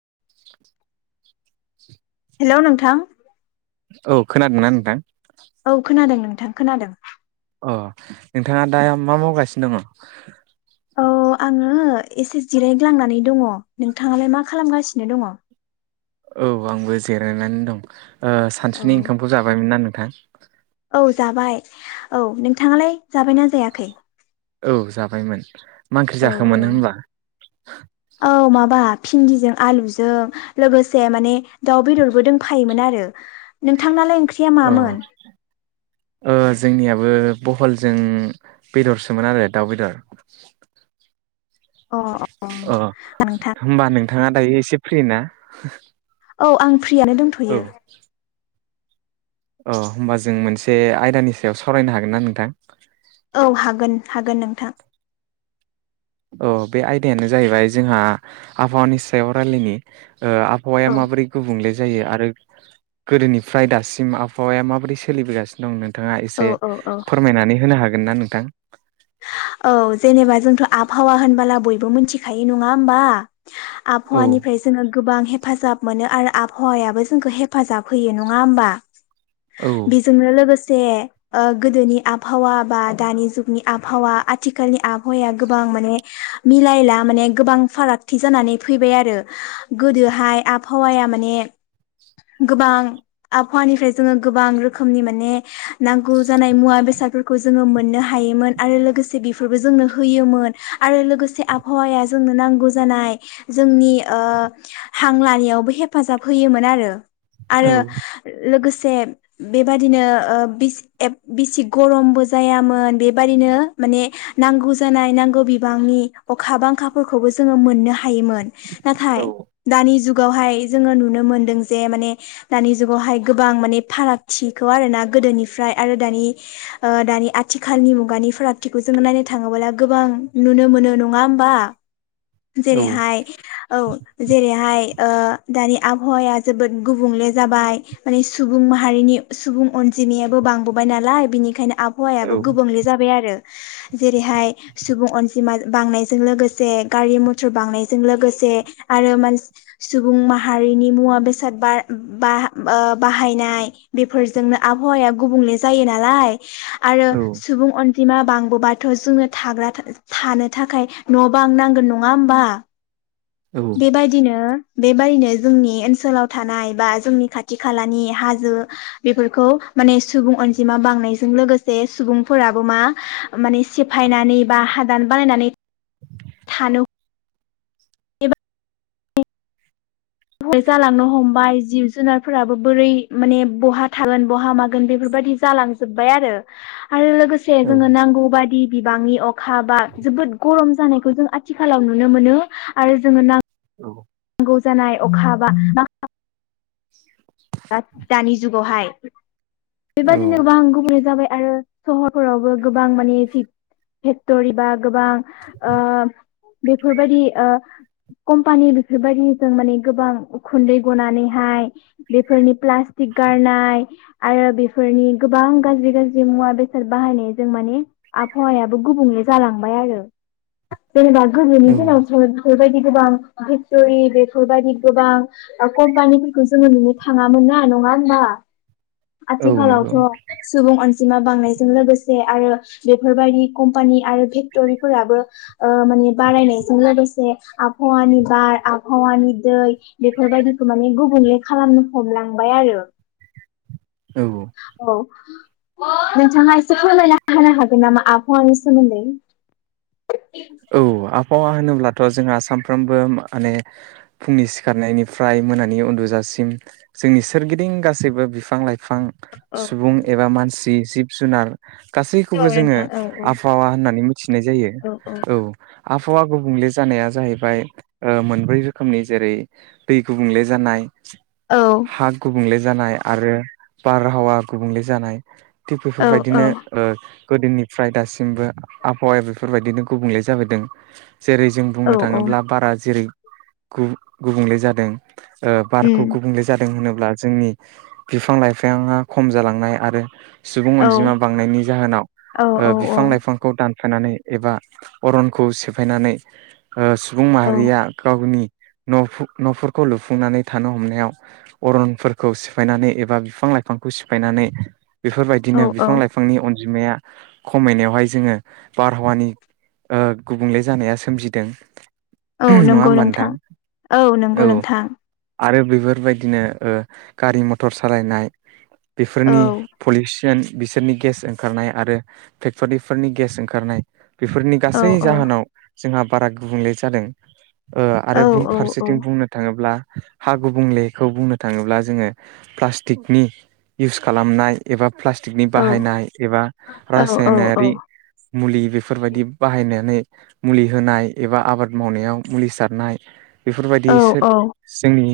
[inaudible] Hello नोंथां । औ खोनादोंना नोंथां? खोनादों नोंथां खोनादों । अ नोंथाङा दा मा मावगासिनो दङ? औ आङो एसे जिरायग्लांनानै दङ नोंथाङालाय मा खालामगासिनो दङ? औ आंबो जेरायनानै दं । ओ औ सानसुनि ओंखामखौ जाबायमोनना नों थां? औ जाबाय औ नोंथाङालाय जाबायना जायाखै? औ जाबायमोन । मा ओंख्रि औ जाखो औ मोन होमबा? औ माबा भिन्दिजों आलुजों लोगोसे माने दाउ बेदरबो दंफायोमोन आरो नोंथांनालाय ओं ओंख्रिया अ मामोन? ओ जोंनियाबो बहलजों बेदरसोमोन आरो दाउ बेदर अ अ होमबा नोंथाङा दायो एसे फ्रि ना? औ आं फ्रिआनो औ दोनथयो । अ होमबा जों मोनसे आयदानि सायाव सावरायनो हागोन ना नोंथां? औ हागोन हागोन नोंथां। औ बे आयदायानो जाहैबाय जोंहा आबहावानि सायाव रायलायनि। ओ औ आबहावाया माबोरै गुबुंले जायो आरो गोदोनिफ्राय दासिम आबहावाया माबोरै सोलिबोगासिनोदं नों नोंथाङा औ एसे औ औ फोरमायनानै होनो हागोनना नोंथां? औ जेनेबा जोंथ' आबहावा होनबोला बयबो मिथिखायो नङा होमबा? औ आबहावानिफ्राय जोङो गोबां हेफाजाब मोनो आरो आबहावायाबो जोंखो हेफाजाबहोयो नङा होमबा? औ बेजोंनो लोगोस दे ओ गोदोनि आबहावा बा दानि जुगनि आबहावा आथिखालनि आबहावाया गोबां माने मिलायला माने गोबां फारागथि जानानै फैबाय आरो गोदोहाय आबहावाया माने गोबां आबहावानिफ्राय जोङो गोबां रोखोमनि माने नांगौ जानाय मुवा बेसादफोरखौ जोङो मोननो हायोमोन आरो लोगोसे बेफोरबो जोंनो होयोमोन आरो लोगोसे आबहावाया जोंनो नांगौ जानाय जोंनि ओ हां लानायावबो हेफाजाब होयोमोन आरो। औ आरो लोगोस सेन बेबादिनो ओ बिस एब बिसि गरमबो जायामोन बेबादिनो माने नांगौ जानाय नांगौ बिबांनि अखा बांखाफोरखौबो जोङो मोननो हा हखयोमोन नाथाय औ दानि जुग जुगावहाय जोङो नुनो मोनदों जे माने दानि जुगावहाय गोबां माने फारागथिखौ आरोना गोदोनिफ्राय आरो दानि ओ दानि आथिखालनि मुगानि फाराग थिखौ जोङो नायनो थाङोबोला गोबां नुनो मोनो नङा होमबा? औ जेरैहाय औ जेरैहाय। ओ दानि आबहावाया जोबोद गुबुंले जाबाय मानि‌ सुबुं माहारिनि सुबुं अनजिमायाबो बांबोबाय नालाय बिनिखायनो औ आबहावायाबो गुबुंले जाबाय आरो। जेरैहाय सुबुं अनजिमा बांनायजों लोगोसे गारि मथ'र बांनायजों लोगोसे आरो मानसि सुबुं माहारिनि मुवा-बेसाद बा बा ओ बाहायनाय बेफोरजोंनो आबहावाया गुबुंले जायो नालाय आरो औ सुबुं अन जिमा बांबोबाथ जोंनो थाग्रा थानो थाखाय न'-बां नांगोन नङा होनबा? बे बायदिनो बेबादिनो जोंनि ओनसोलाव थानाय बा जोंनि खाथि-खालानि हाजो बेफोरखौ माने सुबुं अनजिमा बांनायजों लोगोसे सुबुंफोराबो मा माने सेफायनानै बा हादान बानायनानै थानो बेहाय जालांनो हमबाय जिब-जुनारफोराबो बोरै माने बहा थागोन बहा मागोन बेफोरबायदि जालांजोबबाय आरो। आरो लोगोसे औ जोङो नांगौ बादि बिबांनि अखा बा जोबोद गरम जानायखौ जों आथिखालाव नुनो मोनो आरो जोङो नां औ। गौ जानाय अखा बा बा [inaudible] औ बेबादिनो गोबां गुबुंले जाबाय। आरो सहरफोरावबो गोबां मानि फिग फेखतरि बा गोबां ओ। बेफोरबादि ओ कम्पानि बेफोरबायदिजों माने गोबां उखुन्दै गनानैहाय। बेफोरनि प्लासटिक गारनाय आरो बेफोरनि गोबां गाज्रि गाज्रि मुवा बेसाद बाहायनायजों माने आबहावायाबो गुबुंले जालांबाय आरो जेनेबा गोदोनि औ दिनावथ बेफोबायदि गोबां पेक्ट'रि बेफोरबायदि गोबां ओ कम्पानिफोरखौ जोङो नु थाङामोन ना नङा होनबा? औ नंगौ आथिखालावथ सुबुं अनजि अनजिमा बांनायजों लोगोसे आरो बेफोरबायदि कम्पानि आरो फेक्ट'रिफोराबो ओ माने बारायनायजों लोगोसे आबहावानि बार आबहावानि दै बेफोरबायदिखौ माने गुबुंले खालामनो। हमलांबाय आरो औ [unintelligible] नोंथाङा एसे फोरमायना होनो हागोन नामा आबहावानि सोमोन्दै? औ आब हावा होनोब्लाथ जोंहा सानफ्रोमबो माने फुंनि सिखारनायनिफ्राय मोनानि उन्दुजासिम जोंनि सोरगिदिं गासैबो बिफां लाइफां औ सुबुं एबा मानसि। जिब जुनार गासैखौबो औ जोङो नोंथां औ औ आबहावा होननानै थिनाय जायो। औ आबहावा गुबुंले जानाया जाहैबाय ओ मोनब्रै रोखोमनि जेरै दै गुबुंले जानाय हा गुबुंंले जानाय आरो बारहावा गुबुंले जानाय। थिग औ बेफोरबायदिनो ओ गोदोनिफ्राय दासिमबो आबहावाया बेफोरबादिनो गु बुंले जाबोदों। जेरै जों औ बुंनो औ थाङोब्ला बारा जेरै गु-गुबुंले जादों। ओ बारखौ उम गुबुंले जादों। होनोब्ला जोंनि बिफां लाइफाङा खम जालांनाय आरो सुबुं औ अनजिमा बांनायनि जाहोनाव औ ओ औ बिफां लाइफांखौ दान सोनानै एबा अरनखौ सेफायनानै ओ सुबुं औ माहारिया गावनि न'फोर न'फोरखौ लुफुंनानै थानो हमनायाव अरनफोरखौ सिफायनानै एबा बिफां लाइफांखौ सिफायनानै औ बेफोरबायदिनो औ बिफां लाइफांनि जिमाया खमायनायावहाय जोङो बारहावानि ओ गुबुंले जानाया सोमजिदों। औ नङा नंगौ होमबा नोंथां औ नंगौ नोंथां। आरो बेफोरबायदिनो ओ गारि मथर सालायनाय औ बेफोरनि पुलिस बिसोरनि गेस ओंखारनाय आरो फेक्ट'रिफोरनि गेस ओंखारनाय। बेफोरनि औ गासै औ जाहोनाव जोंहा बारा गुबुंले जादों। ओ औ आरो बुं औ फारसेथिं बुंनो थाङोब्ला हा गुबुंलेखौ बुंनो थाङोब्ला जोङो प्लास्टिकनि इउस खालामनाय एबा प्लास्टिकनि औ बाहायनाय एबा औ रासायनारि मुलिबो। बेफोरबायदि बाहायनानै मुलि होनाय एबा आबाद मावनायाव मुलि सारनाय औ बेफोरबायदिसो औ जोंनि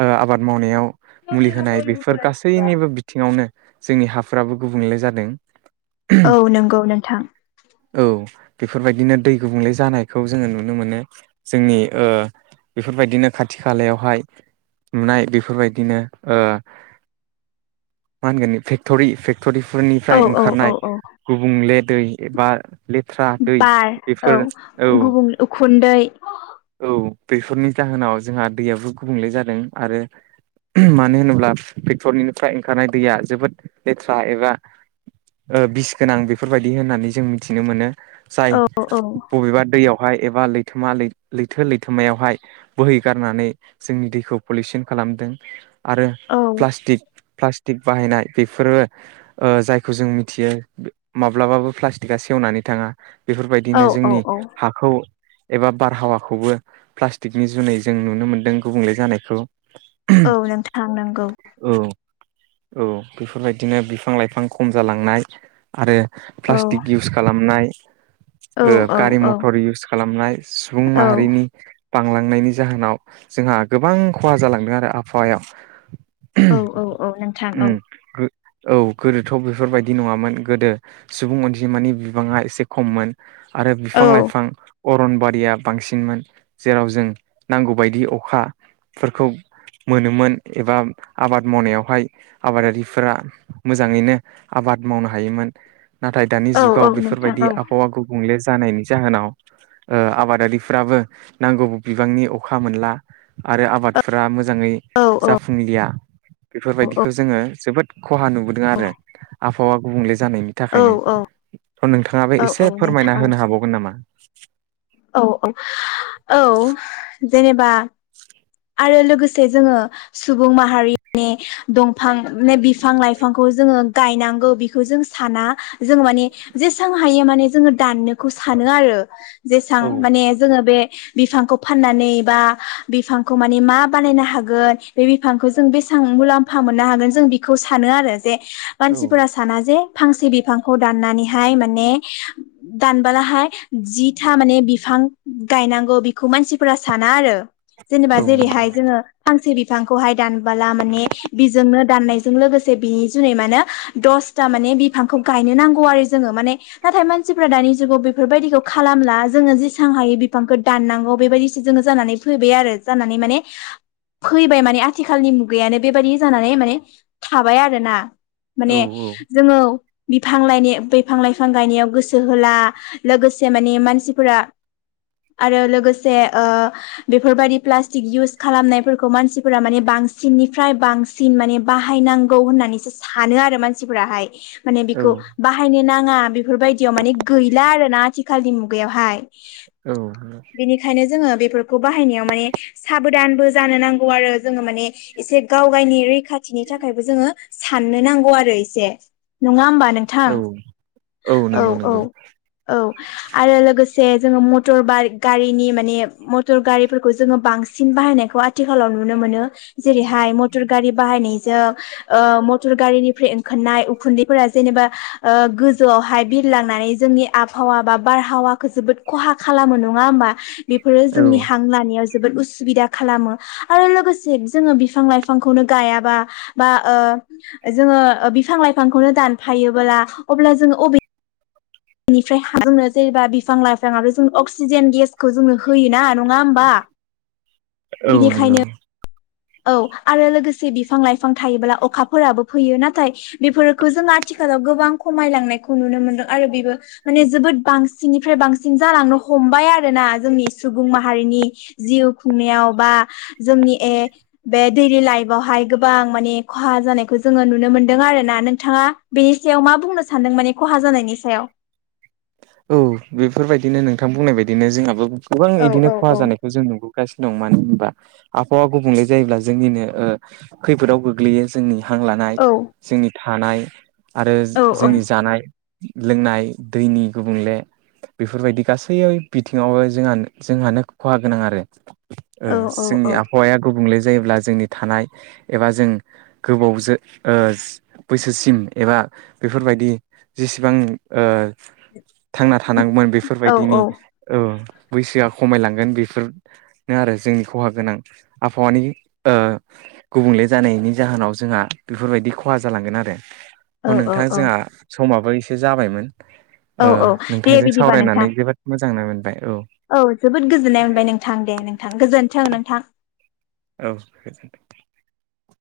ओ आबाद मावनायाव मुलि होनाय बेफोर गासैनिबो बिथिङावनो जोंनि हाफोराबो गुबुंले जादों। औ नंगौ नोंथां। औ बेफोरबायदिनो दै गुबुंले जानायखौ जोङो नुनो मोनो जोंनि ओ बेफोरबायदिनो खाथि खालायावहाय नुनाय बेफोरबायदिनो ओ मा होनगोन फेक्ट'रि औ पेक्टरिफोरनिफ्राय औ औ ओंखारनाय औ गुबुंले। दै बा। बार औ औ गुबुं उखुन्दै औ बेफोरनि जाहोनाव जोंहा दैयाबो गुबुंले जादों आरो मानो होनोब्ला फेक्ट'रिनिफ्राय ओंखारनाय दैया जोबोद लेथ्रा एबा ओ बिस गोनां बेफोरबायदि होननानै जों मिथि मिथिनो मोनो। जाय औ औ बबेबा दैयाव एबा लथा लैथो लैथोमायावहाय बोहै गारनानै जोंनि दैखौ पलिउसन खालामदों। आरो प्लास्टिक टिक बाहायनाय बेफोरो जायखौ जों मिथियो माब्लाबाबो प्लास्टिक बिखा सेवनानै थाङा औ बेफोरबायदिनो जोंनि औ हाखौ एबा बारहावाखौबो प्लास्टिकनि जुनै जों नुनो मोनदों गुबुंले जानायखौ। औ नोंथां नंगौ। औ औ बेफोरबायदिनो बिफां लाइफां खम जालांनाय आरो औ प्लास तिक इउस खालामनाय औ [inaudible] ओ औ गारि-मथर इउस खालामनाय सुबुं औ माहारिनि बांलांनायनि जाहोनाव जोंहा गोबां खहा जालांदों आरो आबहावायाव। औ औ औ नोंथां औ उम गो औ गोदोथ' बेफोरबायदि नङामोन गोदो सुबुं अनजि जिमानि बिबाङा एसे खममोन। आरो औ बिफां लाइफां अरनबारिया बांसिनमोन जेराव जों नांगौ बायदि अखा फोरखौ मोनोमोन एबा आबाद मावनायावहाय आबादारिफोरा मोजाङैनो आबाद मावनो हायोमोन नाथाय दानि औ जुगाव औ नोंथां बेफोरबायदि औ आबहावा गुबुंले जानायनि जाहोनाव ओ आबादारिफ्राबो नांगौ बिबांनि अखा मोनला आरो आबाद फोरा मोजाङै औ औ जाफुंलिया बेफोरबायदिखौ जोङो जोबोद खहा नुबोदों आरो आब अ गुबुंले ज जानायनि औ थाखायनो। थ नोंथाङाबो औ औ एसे नोंथां फोरमायना होनो हाबावगोन नामा? औ औ औ जेनेबा आरो लोगोसे जोङो सुबुं माहारि नि दंफां ने बिफां लाइफांखौ जोङो गायनांगौ बेखौ जों साना जोङो माने जेसांवहायो माने जोङो दाननोखौ सानो आरो जेसां औ माने जोङो बे बिफांखौ फाननानै बा बिफां खौ माने मा बानायनो हागोन बे बिफांखौ जों बेसां मुलाम्फा मोननो हागोन जों बेखौ सानो आरो। दे औ मानसिफोरा साना जे फांसे बिफांखौ दाननानै हाय माने दानबोलाहाय जिथा माने बिफां गायनांगौ बेखौ मानसिफोरा साना आरो जेनेबा औ जेरैहाय जोङो फांसे बिफांखौहाय दानबोला माने बिजोंनो दाननायजों लोगोसे बिनि जुनै मानो दसथा माने बिफांखौ गायनो नांगौ आरो जोङो माने नाथाय मानसिफ्रा दानि जुगाव बेफोरबायदिखौ खालामला जोङो जेसां हायो बिफांखौ दाननांगौ बेबायदिसो जोङो जानानै फैबाय आरो। जानानै माने फैबाय माने आथिखालनि मुगायानो बेबायादि जानानै माने थाबाय आरोना। माने नंगौ जोङो बिफां लाइनि बिफां लाइफां गायनायाव गोसो होला लोगोसे माने मानसिफोरा आरो लोगोसे ओ बेफोरबायदि प्लास्टिक इउस खालामनायफोरखौ मानसिफोरा माने बांसिननिफ्राय बांसिन माने बाहायनांगौ होननानैसो सानो आरो मानसिफोराहाय। माने औ बिखौ बाहायनो नाङा बे बेफोरबायदियाव माने गैला आरोना आथिखालनि मुगायावहाय। औ बेनिखायनो जोंङो बे फोरखौ बाहायनायाव माने साबदानबो जानो नांगौ आरो जोंङो माने एसे गाव गायनि रैखाथिनि थाखायबो जोंङो साननो नांगौ आरो एसे नंङा होमबा नो नोंथां औ औ औ औ आरो लोगोसे जे जोंङो मटर गारिनि माने मथर गारिफोरखौ जोंङो बांसिन बाहायनायखौ आथिखालाव नुनो मोनो जेरैहाय मटर गारि बाहायनायजों मटर गारिनिफ्राय ओंखारनाय उखुन्दैफोरा जेनेबा गोजौआवहाय बिरलांनानै जोंनि आबहावा बा बारहावाखौ जोबोद खहा खालामो नंङा होनबा? बेफोरो औ जोंनि हां लानायाव जोबोद उसुबिदा खालामो आरो लोगोसे जोंङो बिफां लाइफांखौनो गायाबा बा ओ जोंङो बिफां लाइफांखौनो दानफायोबोला अब्ला जोंङो अबेनिफ्राय जोंनो जेनेबा बिफां लाइफाङआ जों अक्सिजेन गेसखौ जोंनो होयोना नंङा होनब [inaudible] औ नंगौ औ आरो लोगोसे बिफां-लाइफां थायोब्ला अखाफोराबो फैयो नाथाय बेफोरखौ जों आथिखालाव गोबां खमायलांनायखौ नुनो मोनदों आरो बेबो माने जोबोद बांसिननिफ्राय बांसिन जालांनो हमबाय आरोना जोंनि सुबुं माहारिनि जिउ खुंनायाव बा जोंनि ए बे दैलि लाइफआवहाय गोबां माने खहा जानायखौ जोंङो नुनो मोनदों आरो ना नोंथांङा बेनि सायाव मा बुंनो सानदों माने खहा जानायनि सायाव औ बेफोरबायदिनो नोंथां बुंनाय बायदिनो जोंहाबो गोबां औ बिदिनो औ खहा औ जानायखौ जों नुबोगासिनो दं मानो होनबा आबहावा गुबुंले जायोब्ला जोंनिनो ओ खैफोदाव गोग्लैयो जोंनि हां लानाय औ जोंनि थानाय आरो औ औ जोंनि जानाय लोंनाय दैनि गुबुंले बेफोरबायदि गासै बिथिंङावबो जोंहा जोंहानो खहा गोनां आरो ओ औ औ जोंनि आबहावाया गुबुंले जायोब्ला जोंनि थानाय एबा जों गोबावजो ओ बैसोसिम एबा बेफोरबायदि जेसेबां ओ थांना थानांगौमोन औ बेफोरबायदिनि औ बैसोआ खमायलांगोन बेफोरनो आरो जोंनि खहा गोनां आबहावानि ओ गुबुंले जानायनि जाहोनाव जोंहा बेफोरबायदि खहा जालांगोन आरो औ नोंथां जोंहा समाबो एसे जाबायमोन औ ओ औ दे नोंथांजों बिदिबा नोंथां सावरायनानै जोबोद मोजां मोजां ओ औ जोबोद गोजोननाय मोनबाय नोंथां दे नोंथां गोजोन थों नोंथां औ